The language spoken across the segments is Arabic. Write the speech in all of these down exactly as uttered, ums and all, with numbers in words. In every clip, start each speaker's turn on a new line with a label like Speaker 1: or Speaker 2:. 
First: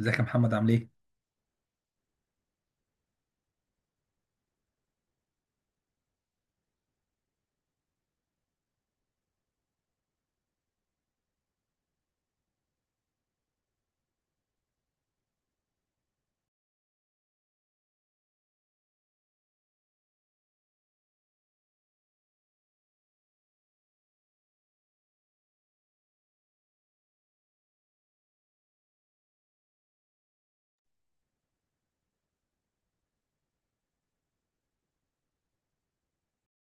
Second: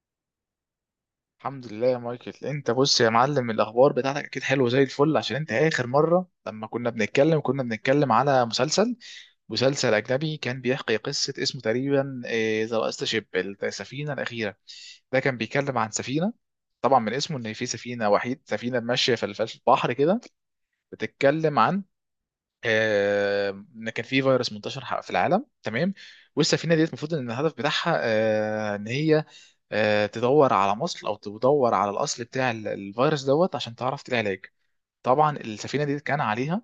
Speaker 1: ازيك يا محمد عامل ايه؟
Speaker 2: الحمد لله يا مايكل. انت بص يا معلم، الاخبار بتاعتك اكيد حلوه زي الفل. عشان انت اخر مره لما كنا بنتكلم كنا بنتكلم على مسلسل مسلسل اجنبي كان بيحكي قصه، اسمه تقريبا آه، ذا لاست شيب، السفينه الاخيره. ده كان بيتكلم عن سفينه، طبعا من اسمه ان في سفينه، وحيد سفينه ماشيه في الف- في البحر كده، بتتكلم عن آه، ان كان في فيروس منتشر ح- في العالم، تمام. والسفينه ديت المفروض ان الهدف بتاعها، آه، ان هي آه، تدور على مصل او تدور على الاصل بتاع ال- الفيروس دوت، عشان تعرف تلاقي علاج. طبعا السفينه دي كان عليها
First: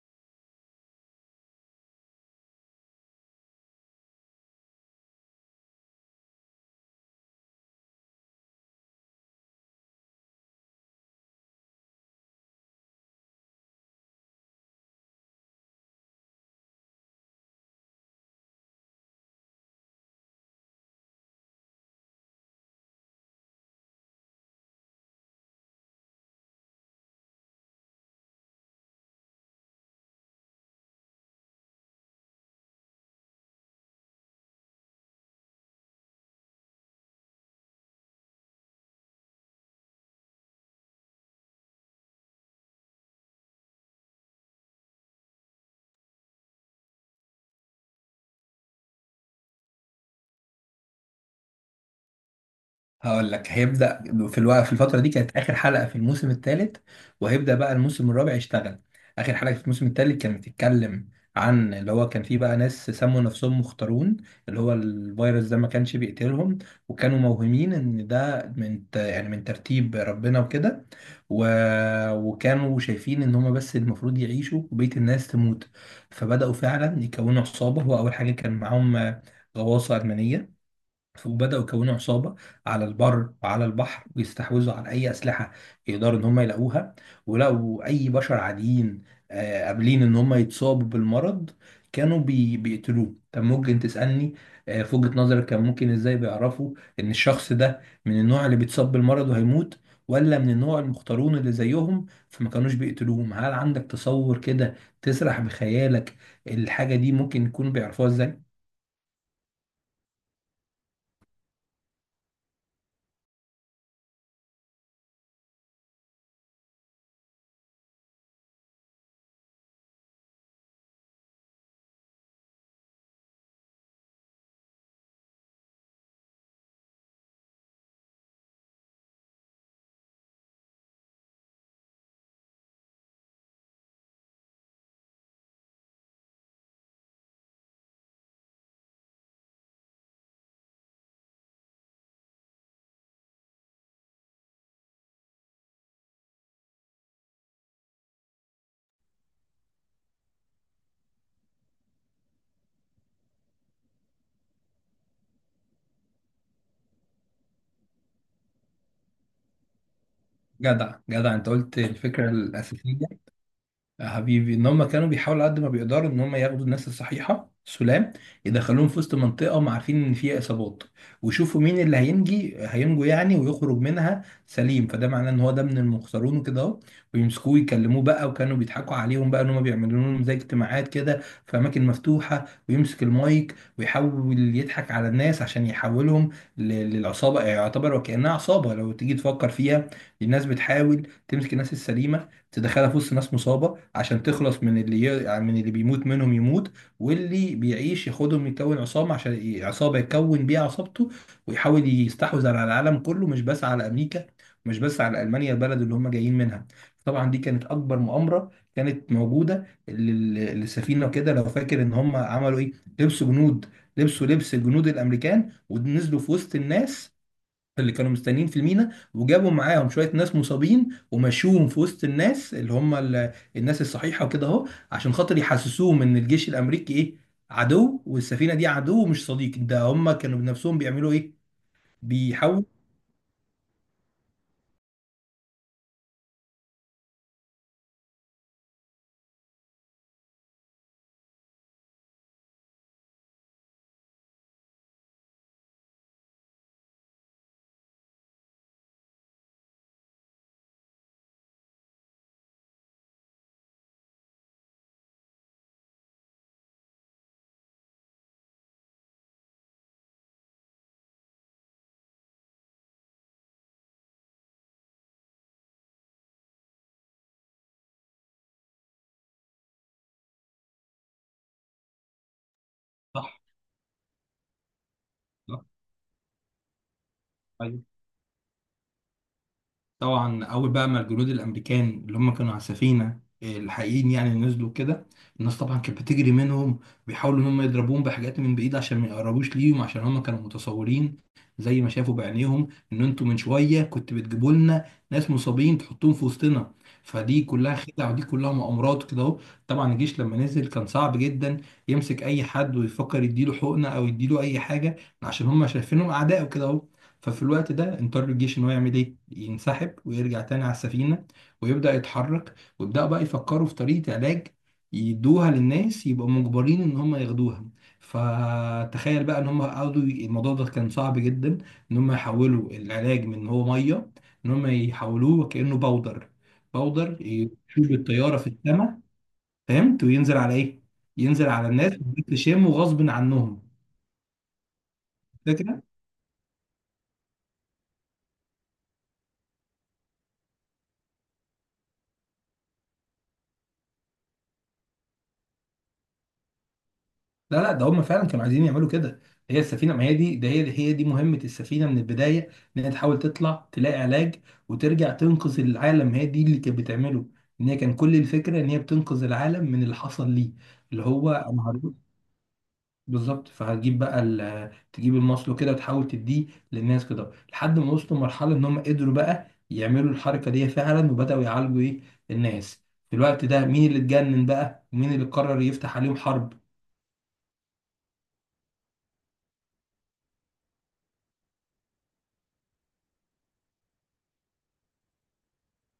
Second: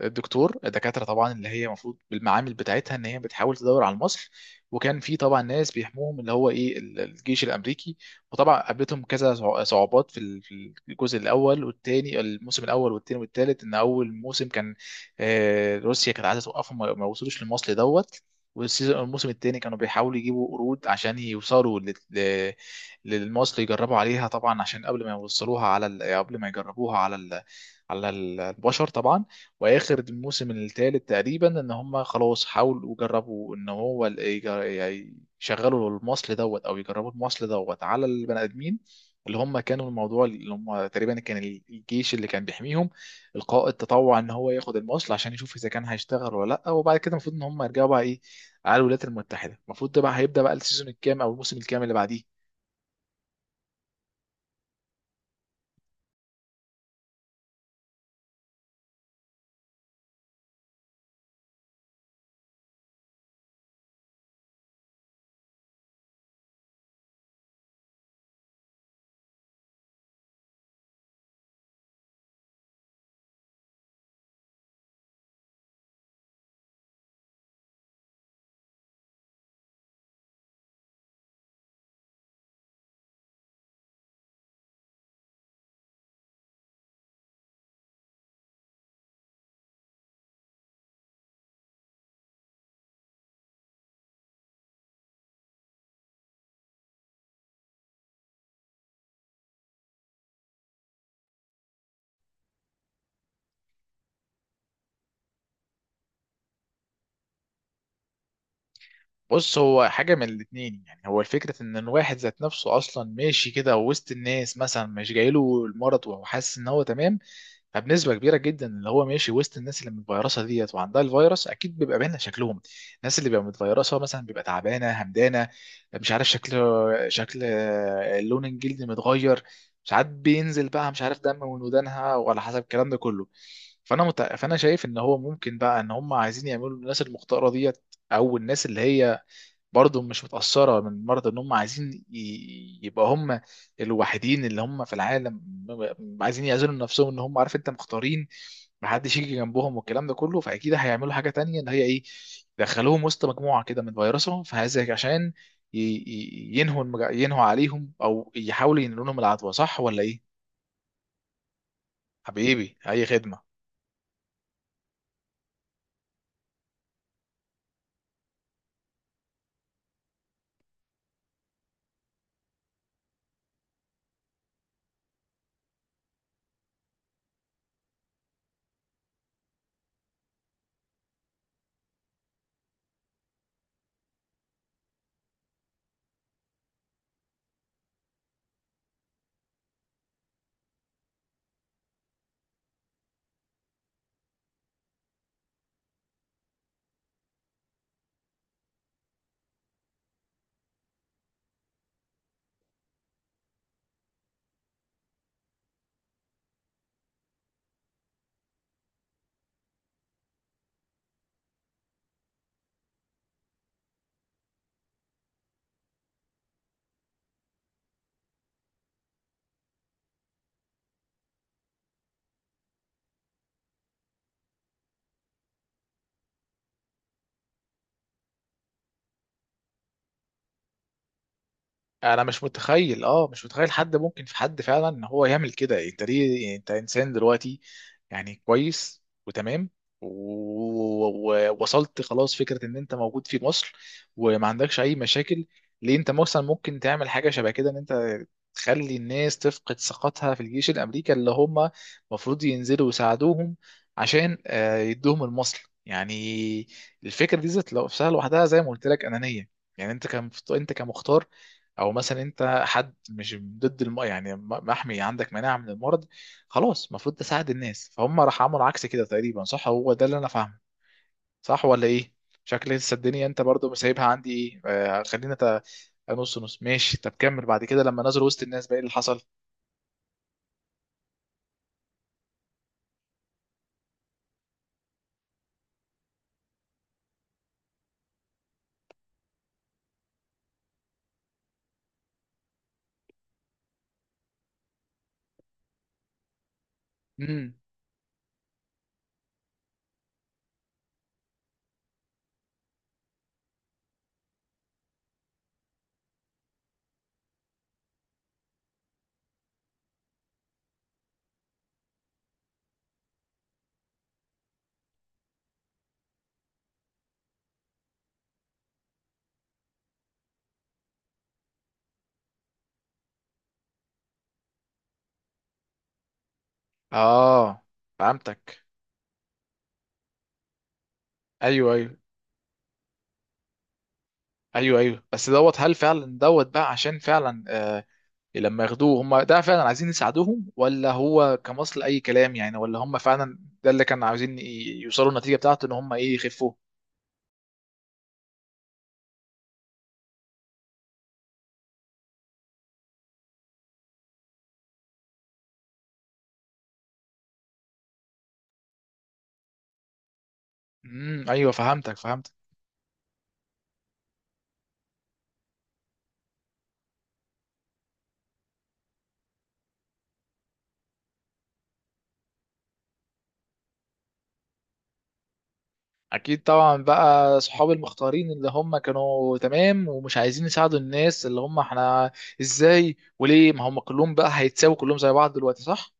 Speaker 2: الدكتور الدكاتره طبعا، اللي هي المفروض بالمعامل بتاعتها ان هي بتحاول تدور على المصل. وكان في طبعا ناس بيحموهم، اللي هو ايه، ال- الجيش الامريكي. وطبعا قابلتهم كذا صع- صعوبات في ال- في الجزء الاول والثاني، الموسم الاول والثاني والثالث. ان اول موسم كان، آه، روسيا كانت عايزه توقفهم، ما ما وصلوش للمصل دوت. والسيزون الموسم الثاني كانوا بيحاولوا يجيبوا قرود عشان يوصلوا لل- ل- للمصل، يجربوا عليها طبعا عشان قبل ما يوصلوها على ال- قبل ما يجربوها على ال- على ال- البشر طبعا. واخر الموسم الثالث تقريبا ان هم خلاص حاولوا وجربوا ان هو ال- يج- يعني يشغلوا المصل دوت او يجربوا المصل دوت على البني ادمين. اللي هم كانوا الموضوع، اللي هم تقريبا كان الجيش اللي كان بيحميهم. القائد تطوع ان هو ياخد المصل عشان يشوف اذا كان هيشتغل ولا لا. وبعد كده المفروض ان هم يرجعوا بقى ايه، على الولايات المتحده. المفروض ده بقى هيبدا بقى السيزون الكام او الموسم الكام اللي بعديه؟
Speaker 1: هقول لك هيبدأ. في الوقت، في الفترة دي كانت آخر حلقة في الموسم الثالث، وهيبدأ بقى الموسم الرابع يشتغل. آخر حلقة في الموسم الثالث كانت بتتكلم عن اللي هو كان فيه بقى ناس سموا نفسهم مختارون. اللي هو الفيروس ده ما كانش بيقتلهم، وكانوا موهمين ان ده من ت- يعني من ترتيب ربنا وكده، و... وكانوا شايفين ان هما بس المفروض يعيشوا وبقية الناس تموت. فبدأوا فعلا يكونوا عصابة. هو أول حاجة كان معاهم آه، غواصة ألمانية، وبدأوا يكونوا عصابة على البر وعلى البحر، ويستحوذوا على أي أسلحة يقدروا إن هم يلاقوها. ولقوا أي بشر عاديين آه، قابلين إن هم يتصابوا بالمرض كانوا بي... بيقتلوه. طب ممكن تسألني آه، في وجهة نظرك كان ممكن إزاي بيعرفوا إن الشخص ده من النوع اللي بيتصاب بالمرض وهيموت، ولا من النوع المختارون اللي زيهم فما كانوش بيقتلوهم؟ هل عندك تصور كده تسرح بخيالك الحاجة دي ممكن يكونوا بيعرفوها إزاي؟
Speaker 2: بص، هو حاجة من الاتنين. يعني هو الفكرة ان الواحد ذات نفسه اصلا ماشي كده وسط الناس، مثلا مش جايله المرض وهو حاسس ان هو تمام. فبنسبة كبيرة جدا، اللي هو ماشي وسط الناس اللي متفيرسة ديت وعندها الفيروس، اكيد بيبقى باين شكلهم. الناس اللي بيبقى متفيرسة مثلا بيبقى تعبانة همدانة، مش عارف، شكل شكل لون الجلد متغير، ساعات بينزل بقى مش عارف دم من ودانها، وعلى حسب الكلام ده كله. فانا مت... فانا شايف ان هو ممكن بقى ان هم عايزين يعملوا الناس المختارة ديت، او الناس اللي هي برضه مش متأثرة من مرض، ان هم عايزين ي- يبقى هم الوحيدين اللي هم في العالم. م- عايزين يعزلوا نفسهم، ان هم عارف انت مختارين، محدش يجي جنبهم والكلام ده كله. فاكيد هيعملوا حاجة تانية، ان هي ايه، يدخلوهم وسط مجموعة كده من فيروسهم، فهذا عشان ي- ي- ينهوا المج... ينهوا عليهم، او يحاولوا ينقلوا لهم العدوى، صح ولا ايه؟
Speaker 1: جدع جدع، انت قلت الفكرة
Speaker 2: حبيبي، اي
Speaker 1: الأساسية.
Speaker 2: خدمة.
Speaker 1: يا حبيبي ان هم كانوا بيحاولوا قد ما بيقدروا ان هم ياخدوا الناس الصحيحه سلام، يدخلوهم في وسط منطقه هم عارفين ان فيها اصابات، ويشوفوا مين اللي هينجي هينجو يعني، ويخرج منها سليم. فده معناه ان هو ده من المخسرون وكده اهو، ويمسكوه يكلموه بقى. وكانوا بيضحكوا عليهم بقى ان هم بيعملوا لهم زي اجتماعات كده في اماكن مفتوحه، ويمسك المايك ويحاول يضحك على الناس عشان يحولهم ل- للعصابه. يعني يعتبر وكانها عصابه لو تيجي تفكر فيها، الناس بتحاول تمسك الناس السليمه تدخلها في وسط ناس مصابه عشان تخلص من اللي ي... يعني من اللي بيموت منهم يموت، واللي بيعيش ياخدهم يكون عصابه عشان ي- عصابه يكون بيها عصابته، ويحاول يستحوذ على العالم كله، مش بس على امريكا، مش بس على المانيا البلد اللي هم جايين منها. طبعا دي كانت اكبر مؤامره كانت موجوده لل- للسفينه. وكده لو فاكر ان هم عملوا ايه، لبسوا جنود، لبسوا لبس جنود الامريكان ونزلوا في وسط الناس اللي كانوا مستنيين في المينا، وجابوا معاهم شويه ناس مصابين ومشوهم في وسط الناس اللي هم ال- الناس الصحيحه وكده اهو، عشان خاطر يحسسوهم ان الجيش الامريكي ايه، عدو، والسفينه دي عدو مش صديق. ده هم كانوا بنفسهم بيعملوا ايه،
Speaker 2: انا مش
Speaker 1: بيحاولوا.
Speaker 2: متخيل، اه مش متخيل حد ممكن، في حد فعلا ان هو يعمل كده؟ يعني انت ليه؟ يعني انت انسان دلوقتي، يعني كويس وتمام، ووصلت خلاص فكرة ان انت موجود في مصر، وما عندكش اي مشاكل. ليه انت مثلا ممكن تعمل حاجة شبه كده، ان انت تخلي الناس تفقد ثقتها في الجيش الامريكي، اللي هم المفروض ينزلوا يساعدوهم عشان آه، يدوهم المصل؟ يعني الفكرة دي ذات لو- نفسها لوحدها، زي ما قلت لك، انانية. يعني انت كان انت كمختار، او مثلا انت حد مش ضد الم... يعني م- محمي، عندك مناعه من المرض، خلاص المفروض تساعد الناس. فهم راح عملوا عكس كده تقريبا، صح؟ هو ده اللي انا فاهمه، صح ولا ايه؟ شكل لسه الدنيا
Speaker 1: صح،
Speaker 2: انت برضو سايبها عندي ايه، آه خلينا ت...
Speaker 1: صح،
Speaker 2: نص نص. ماشي، طب كمل بعد
Speaker 1: أيوة.
Speaker 2: كده. لما نزلوا وسط الناس بقى ايه اللي حصل؟
Speaker 1: طبعا اول بقى ما الجنود الامريكان اللي هم كانوا على السفينه الحقيقيين يعني نزلوا كده، الناس طبعا كانت بتجري منهم، بيحاولوا ان هم يضربوهم بحاجات من بعيد عشان ما يقربوش ليهم، عشان هم كانوا متصورين زي ما شافوا بعينيهم ان انتوا من شويه كنت بتجيبوا لنا ناس مصابين تحطوهم في وسطنا. فدي
Speaker 2: امم.
Speaker 1: كلها خدع ودي كلها مؤامرات كده اهو. طبعا الجيش لما نزل كان صعب جدا يمسك اي حد ويفكر يديله حقنه او يديله اي حاجه، عشان هم شايفينهم اعداء وكده اهو. ففي الوقت ده اضطر الجيش ان هو يعمل ايه، ينسحب ويرجع تاني على السفينه، ويبدا يتحرك، ويبداوا بقى يفكروا في طريقه علاج يدوها للناس يبقوا مجبرين ان هم ياخدوها. فتخيل بقى ان هم قعدوا ي- الموضوع ده كان صعب جدا ان هم يحولوا العلاج من إن هو ميه، ان هم يحولوه كانه باودر، باودر
Speaker 2: اه،
Speaker 1: يشوف الطياره في
Speaker 2: فهمتك.
Speaker 1: السماء. فهمت وينزل على ايه، ينزل على
Speaker 2: ايوه،
Speaker 1: الناس
Speaker 2: ايوه.
Speaker 1: ويشموا غصب عنهم.
Speaker 2: ايوه، ايوه، بس دوت، هل
Speaker 1: فاكر؟
Speaker 2: فعلا دوت بقى عشان فعلا، آه، لما ياخدوه هم، ده فعلا عايزين يساعدوهم، ولا هو كمصل اي كلام يعني؟ ولا هم فعلا ده اللي كانوا عاوزين ي- يوصلوا النتيجه بتاعته، ان هم ايه، يخفوه؟
Speaker 1: لا لا، ده هم فعلا كانوا عايزين يعملوا كده. هي السفينه ما هي دي، ده هي هي دي مهمه السفينه من البدايه، ان هي تحاول تطلع تلاقي علاج وترجع تنقذ العالم. هي دي اللي كانت بتعمله، ان هي كان كل الفكره ان هي بتنقذ العالم من اللي حصل ليه. اللي
Speaker 2: امم،
Speaker 1: هو
Speaker 2: ايوه،
Speaker 1: انا هروح.
Speaker 2: فهمتك فهمتك
Speaker 1: بالظبط، فهتجيب بقى ال- تجيب المصل كده وتحاول تديه للناس كده لحد ما وصلوا لمرحله ان هم قدروا بقى يعملوا الحركه دي فعلا، وبداوا يعالجوا ايه، الناس. في الوقت ده مين اللي اتجنن بقى ومين اللي قرر يفتح عليهم
Speaker 2: اكيد
Speaker 1: حرب؟
Speaker 2: طبعا بقى، اصحاب المختارين اللي هم كانوا تمام ومش عايزين يساعدوا الناس، اللي هم احنا، ازاي وليه؟ ما هم كلهم بقى هيتساووا كلهم زي بعض دلوقتي، صح؟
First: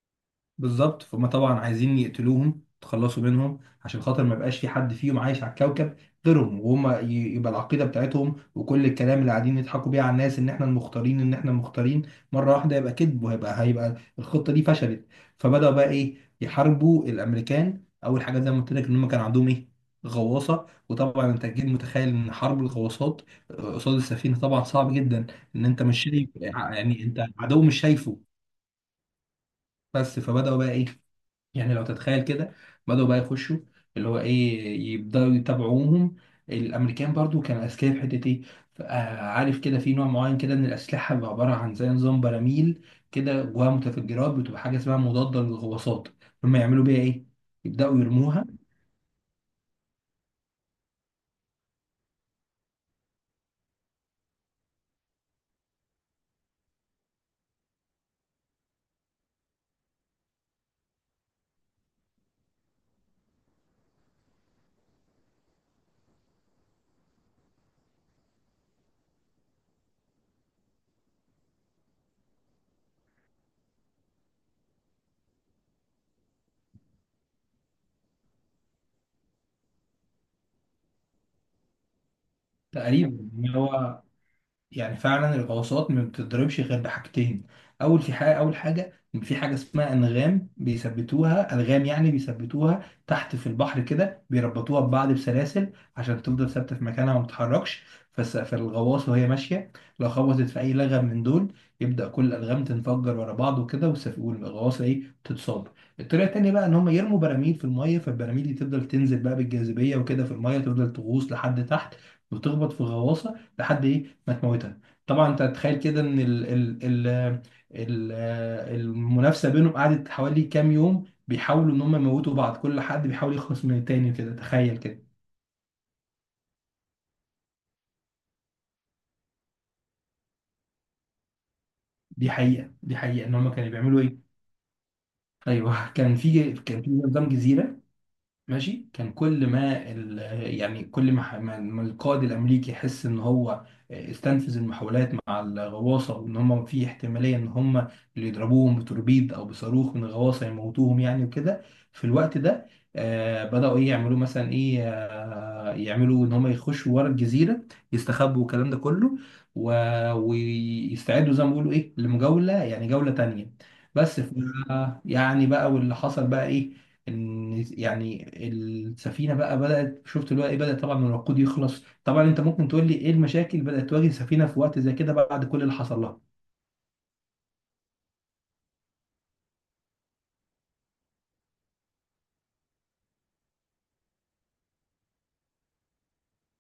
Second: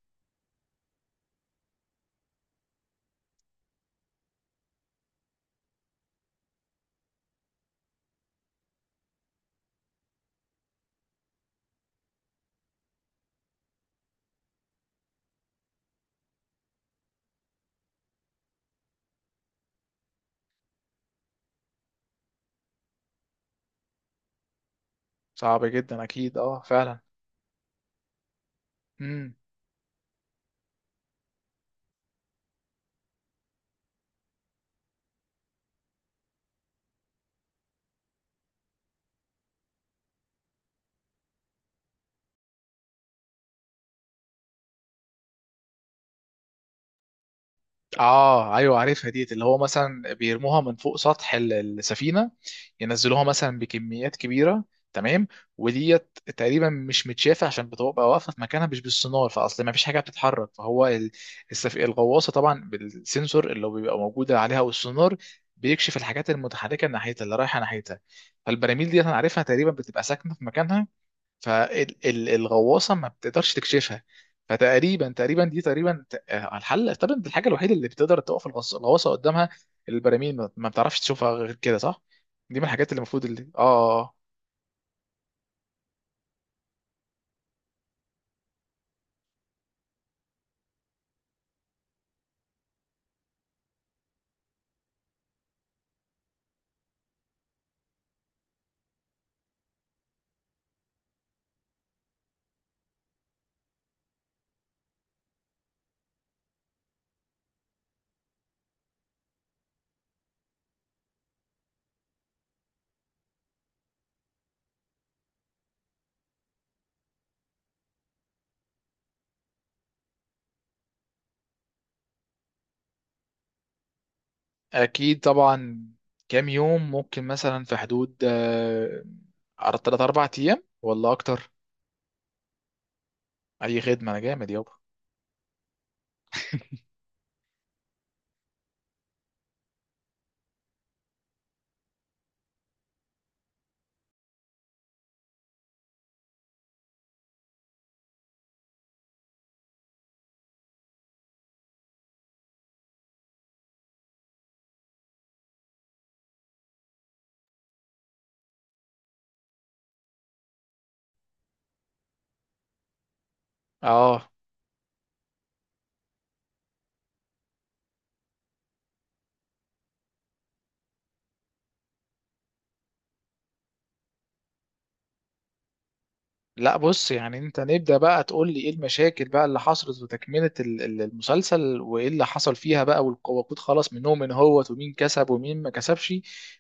Speaker 1: بالظبط، فهم طبعا عايزين يقتلوهم تخلصوا منهم عشان خاطر ما يبقاش في حد فيهم عايش على الكوكب غيرهم. وهم ي- يبقى العقيدة بتاعتهم وكل الكلام اللي قاعدين يضحكوا بيه على الناس ان احنا المختارين، ان احنا المختارين مرة واحدة يبقى كذب، وهيبقى هيبقى الخطة دي فشلت. فبدأوا بقى ايه، يحاربوا الامريكان. اول حاجة زي ما قلت لك ان هم كان عندهم ايه، غواصة. وطبعا انت اكيد متخيل ان حرب الغواصات آه، قصاد السفينة طبعا صعب جدا،
Speaker 2: صعب
Speaker 1: ان انت
Speaker 2: جدا
Speaker 1: مش شايف،
Speaker 2: اكيد، اه فعلا.
Speaker 1: يعني انت عدو مش شايفه.
Speaker 2: امم.
Speaker 1: بس فبدأوا بقى ايه، يعني لو تتخيل كده، بدأوا بقى يخشوا اللي هو ايه، يبدأوا يتابعوهم. الامريكان برضو كانوا اذكياء في حته ايه، ف- آه، عارف كده في نوع معين كده من الاسلحه بيبقى عباره عن زي نظام براميل كده جواها متفجرات، بتبقى حاجه اسمها مضاده للغواصات. هم يعملوا بيها ايه، يبدأوا يرموها.
Speaker 2: اه، ايوه، عارفها ديت، اللي هو مثلا بيرموها من فوق سطح ال- السفينه، ينزلوها مثلا بكميات كبيره، تمام. وديت تقريبا مش متشافه عشان بتبقى واقفه في مكانها، مش بالسونار فاصل، ما فيش حاجه بتتحرك. فهو ال- السف... الغواصه طبعا بالسنسور اللي بيبقى موجود عليها والسونار بيكشف الحاجات المتحركه ناحيتها اللي رايحه ناحيتها. فالبراميل ديت انا عارفها تقريبا بتبقى ساكنه في مكانها، فالغواصه ما بتقدرش تكشفها. فتقريبا تقريبا دي تقريبا ت- آه، الحل طبعا، الحاجه الوحيده اللي بتقدر توقف الغص- الغواصه قدامها. البراميل ما ما بتعرفش تشوفها غير كده، صح؟ دي من الحاجات اللي المفروض،
Speaker 1: تقريبا
Speaker 2: اللي
Speaker 1: إن
Speaker 2: اه
Speaker 1: هو،
Speaker 2: آه.
Speaker 1: يعني فعلا الغواصات ما بتضربش غير بحاجتين. اول في حاجه، اول حاجه إن في حاجه اسمها انغام، بيثبتوها الغام، يعني بيثبتوها تحت في البحر كده، بيربطوها ببعض بسلاسل عشان تفضل ثابته في مكانها وما تتحركش. فس- فالغواصه وهي ماشيه لو خبطت في اي لغم من دول، يبدا كل الالغام تنفجر ورا بعض وكده، والسف- والغواصه ايه، تتصاب. الطريقه التانيه بقى ان هم يرموا براميل في الميه، فالبراميل دي تفضل تنزل بقى بالجاذبيه وكده في الميه، تفضل تغوص لحد تحت وتخبط في غواصه لحد ايه ما تموتها. طبعا انت تتخيل كده ان ال ال ال ال المنافسه بينهم قعدت حوالي كام يوم بيحاولوا ان هم يموتوا بعض، كل حد بيحاول يخلص من التاني وكده، تخيل
Speaker 2: آه،
Speaker 1: كده.
Speaker 2: اكيد طبعا. كام يوم ممكن مثلا في حدود آه، تلاته اربعة ايام ولا اكتر؟
Speaker 1: دي حقيقه، دي حقيقه ان هم كانوا
Speaker 2: اي
Speaker 1: بيعملوا
Speaker 2: خدمه، انا
Speaker 1: ايه.
Speaker 2: جامد يابا.
Speaker 1: ايوه كان في، كان في نظام جزيره ماشي. كان كل ما ال... يعني كل ما, ح- ما ما القائد الامريكي يحس ان هو آه، استنفذ المحاولات مع الغواصه، وان هم في احتماليه ان هم اللي يضربوهم بتوربيد او بصاروخ من الغواصه يموتوهم يعني وكده. في الوقت ده آه بداوا ايه يعملوا، مثلا ايه، آه يعملوا ان هم يخشوا ورا الجزيره يستخبوا والكلام ده كله، و... ويستعدوا زي ما بيقولوا ايه، لمجوله، يعني جوله تانيه. بس
Speaker 2: اه
Speaker 1: ف... يعني بقى واللي حصل بقى ايه، ان يعني السفينه بقى بدات شفت اللي هو ايه، بدات طبعا من الوقود يخلص. طبعا انت ممكن تقول لي ايه المشاكل بدات تواجه السفينه في وقت زي كده بعد كل اللي حصل لها؟
Speaker 2: لا بص، يعني انت نبدأ بقى تقول لي ايه المشاكل بقى اللي حصلت وتكملة ال- ال- المسلسل، وايه اللي حصل فيها بقى، والق- والوقود خلص منهم، من هو، ومين كسب ومين ما كسبش؟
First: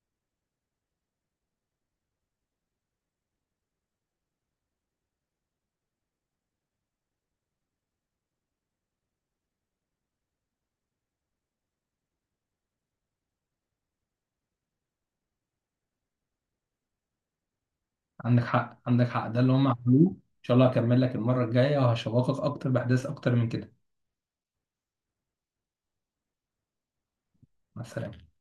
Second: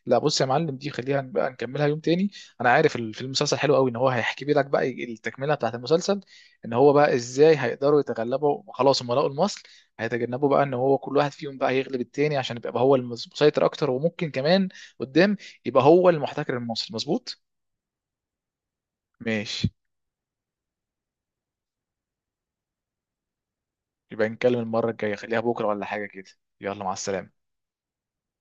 Speaker 2: لا بص يا معلم، دي خليها بقى نكملها يوم تاني. انا عارف ال- في المسلسل حلو قوي، ان هو هيحكي لك بقى التكملة بتاعت المسلسل، ان هو بقى ازاي هيقدروا يتغلبوا. خلاص هم لقوا المصل. هيتجنبوا بقى ان هو كل واحد فيهم بقى يغلب التاني، عشان يبقى هو المسيطر اكتر، وممكن كمان قدام يبقى هو المحتكر المصري، مظبوط.
Speaker 1: عندك حق، عندك حق. ده اللي
Speaker 2: ماشي،
Speaker 1: هم عملوه. ان شاء الله هكمل لك المره الجايه وهشوقك اكتر باحداث اكتر من كده.
Speaker 2: يبقى نتكلم المرة الجاية، خليها بكرة ولا حاجة كده. يلا، مع السلامة.
Speaker 1: مع السلامه.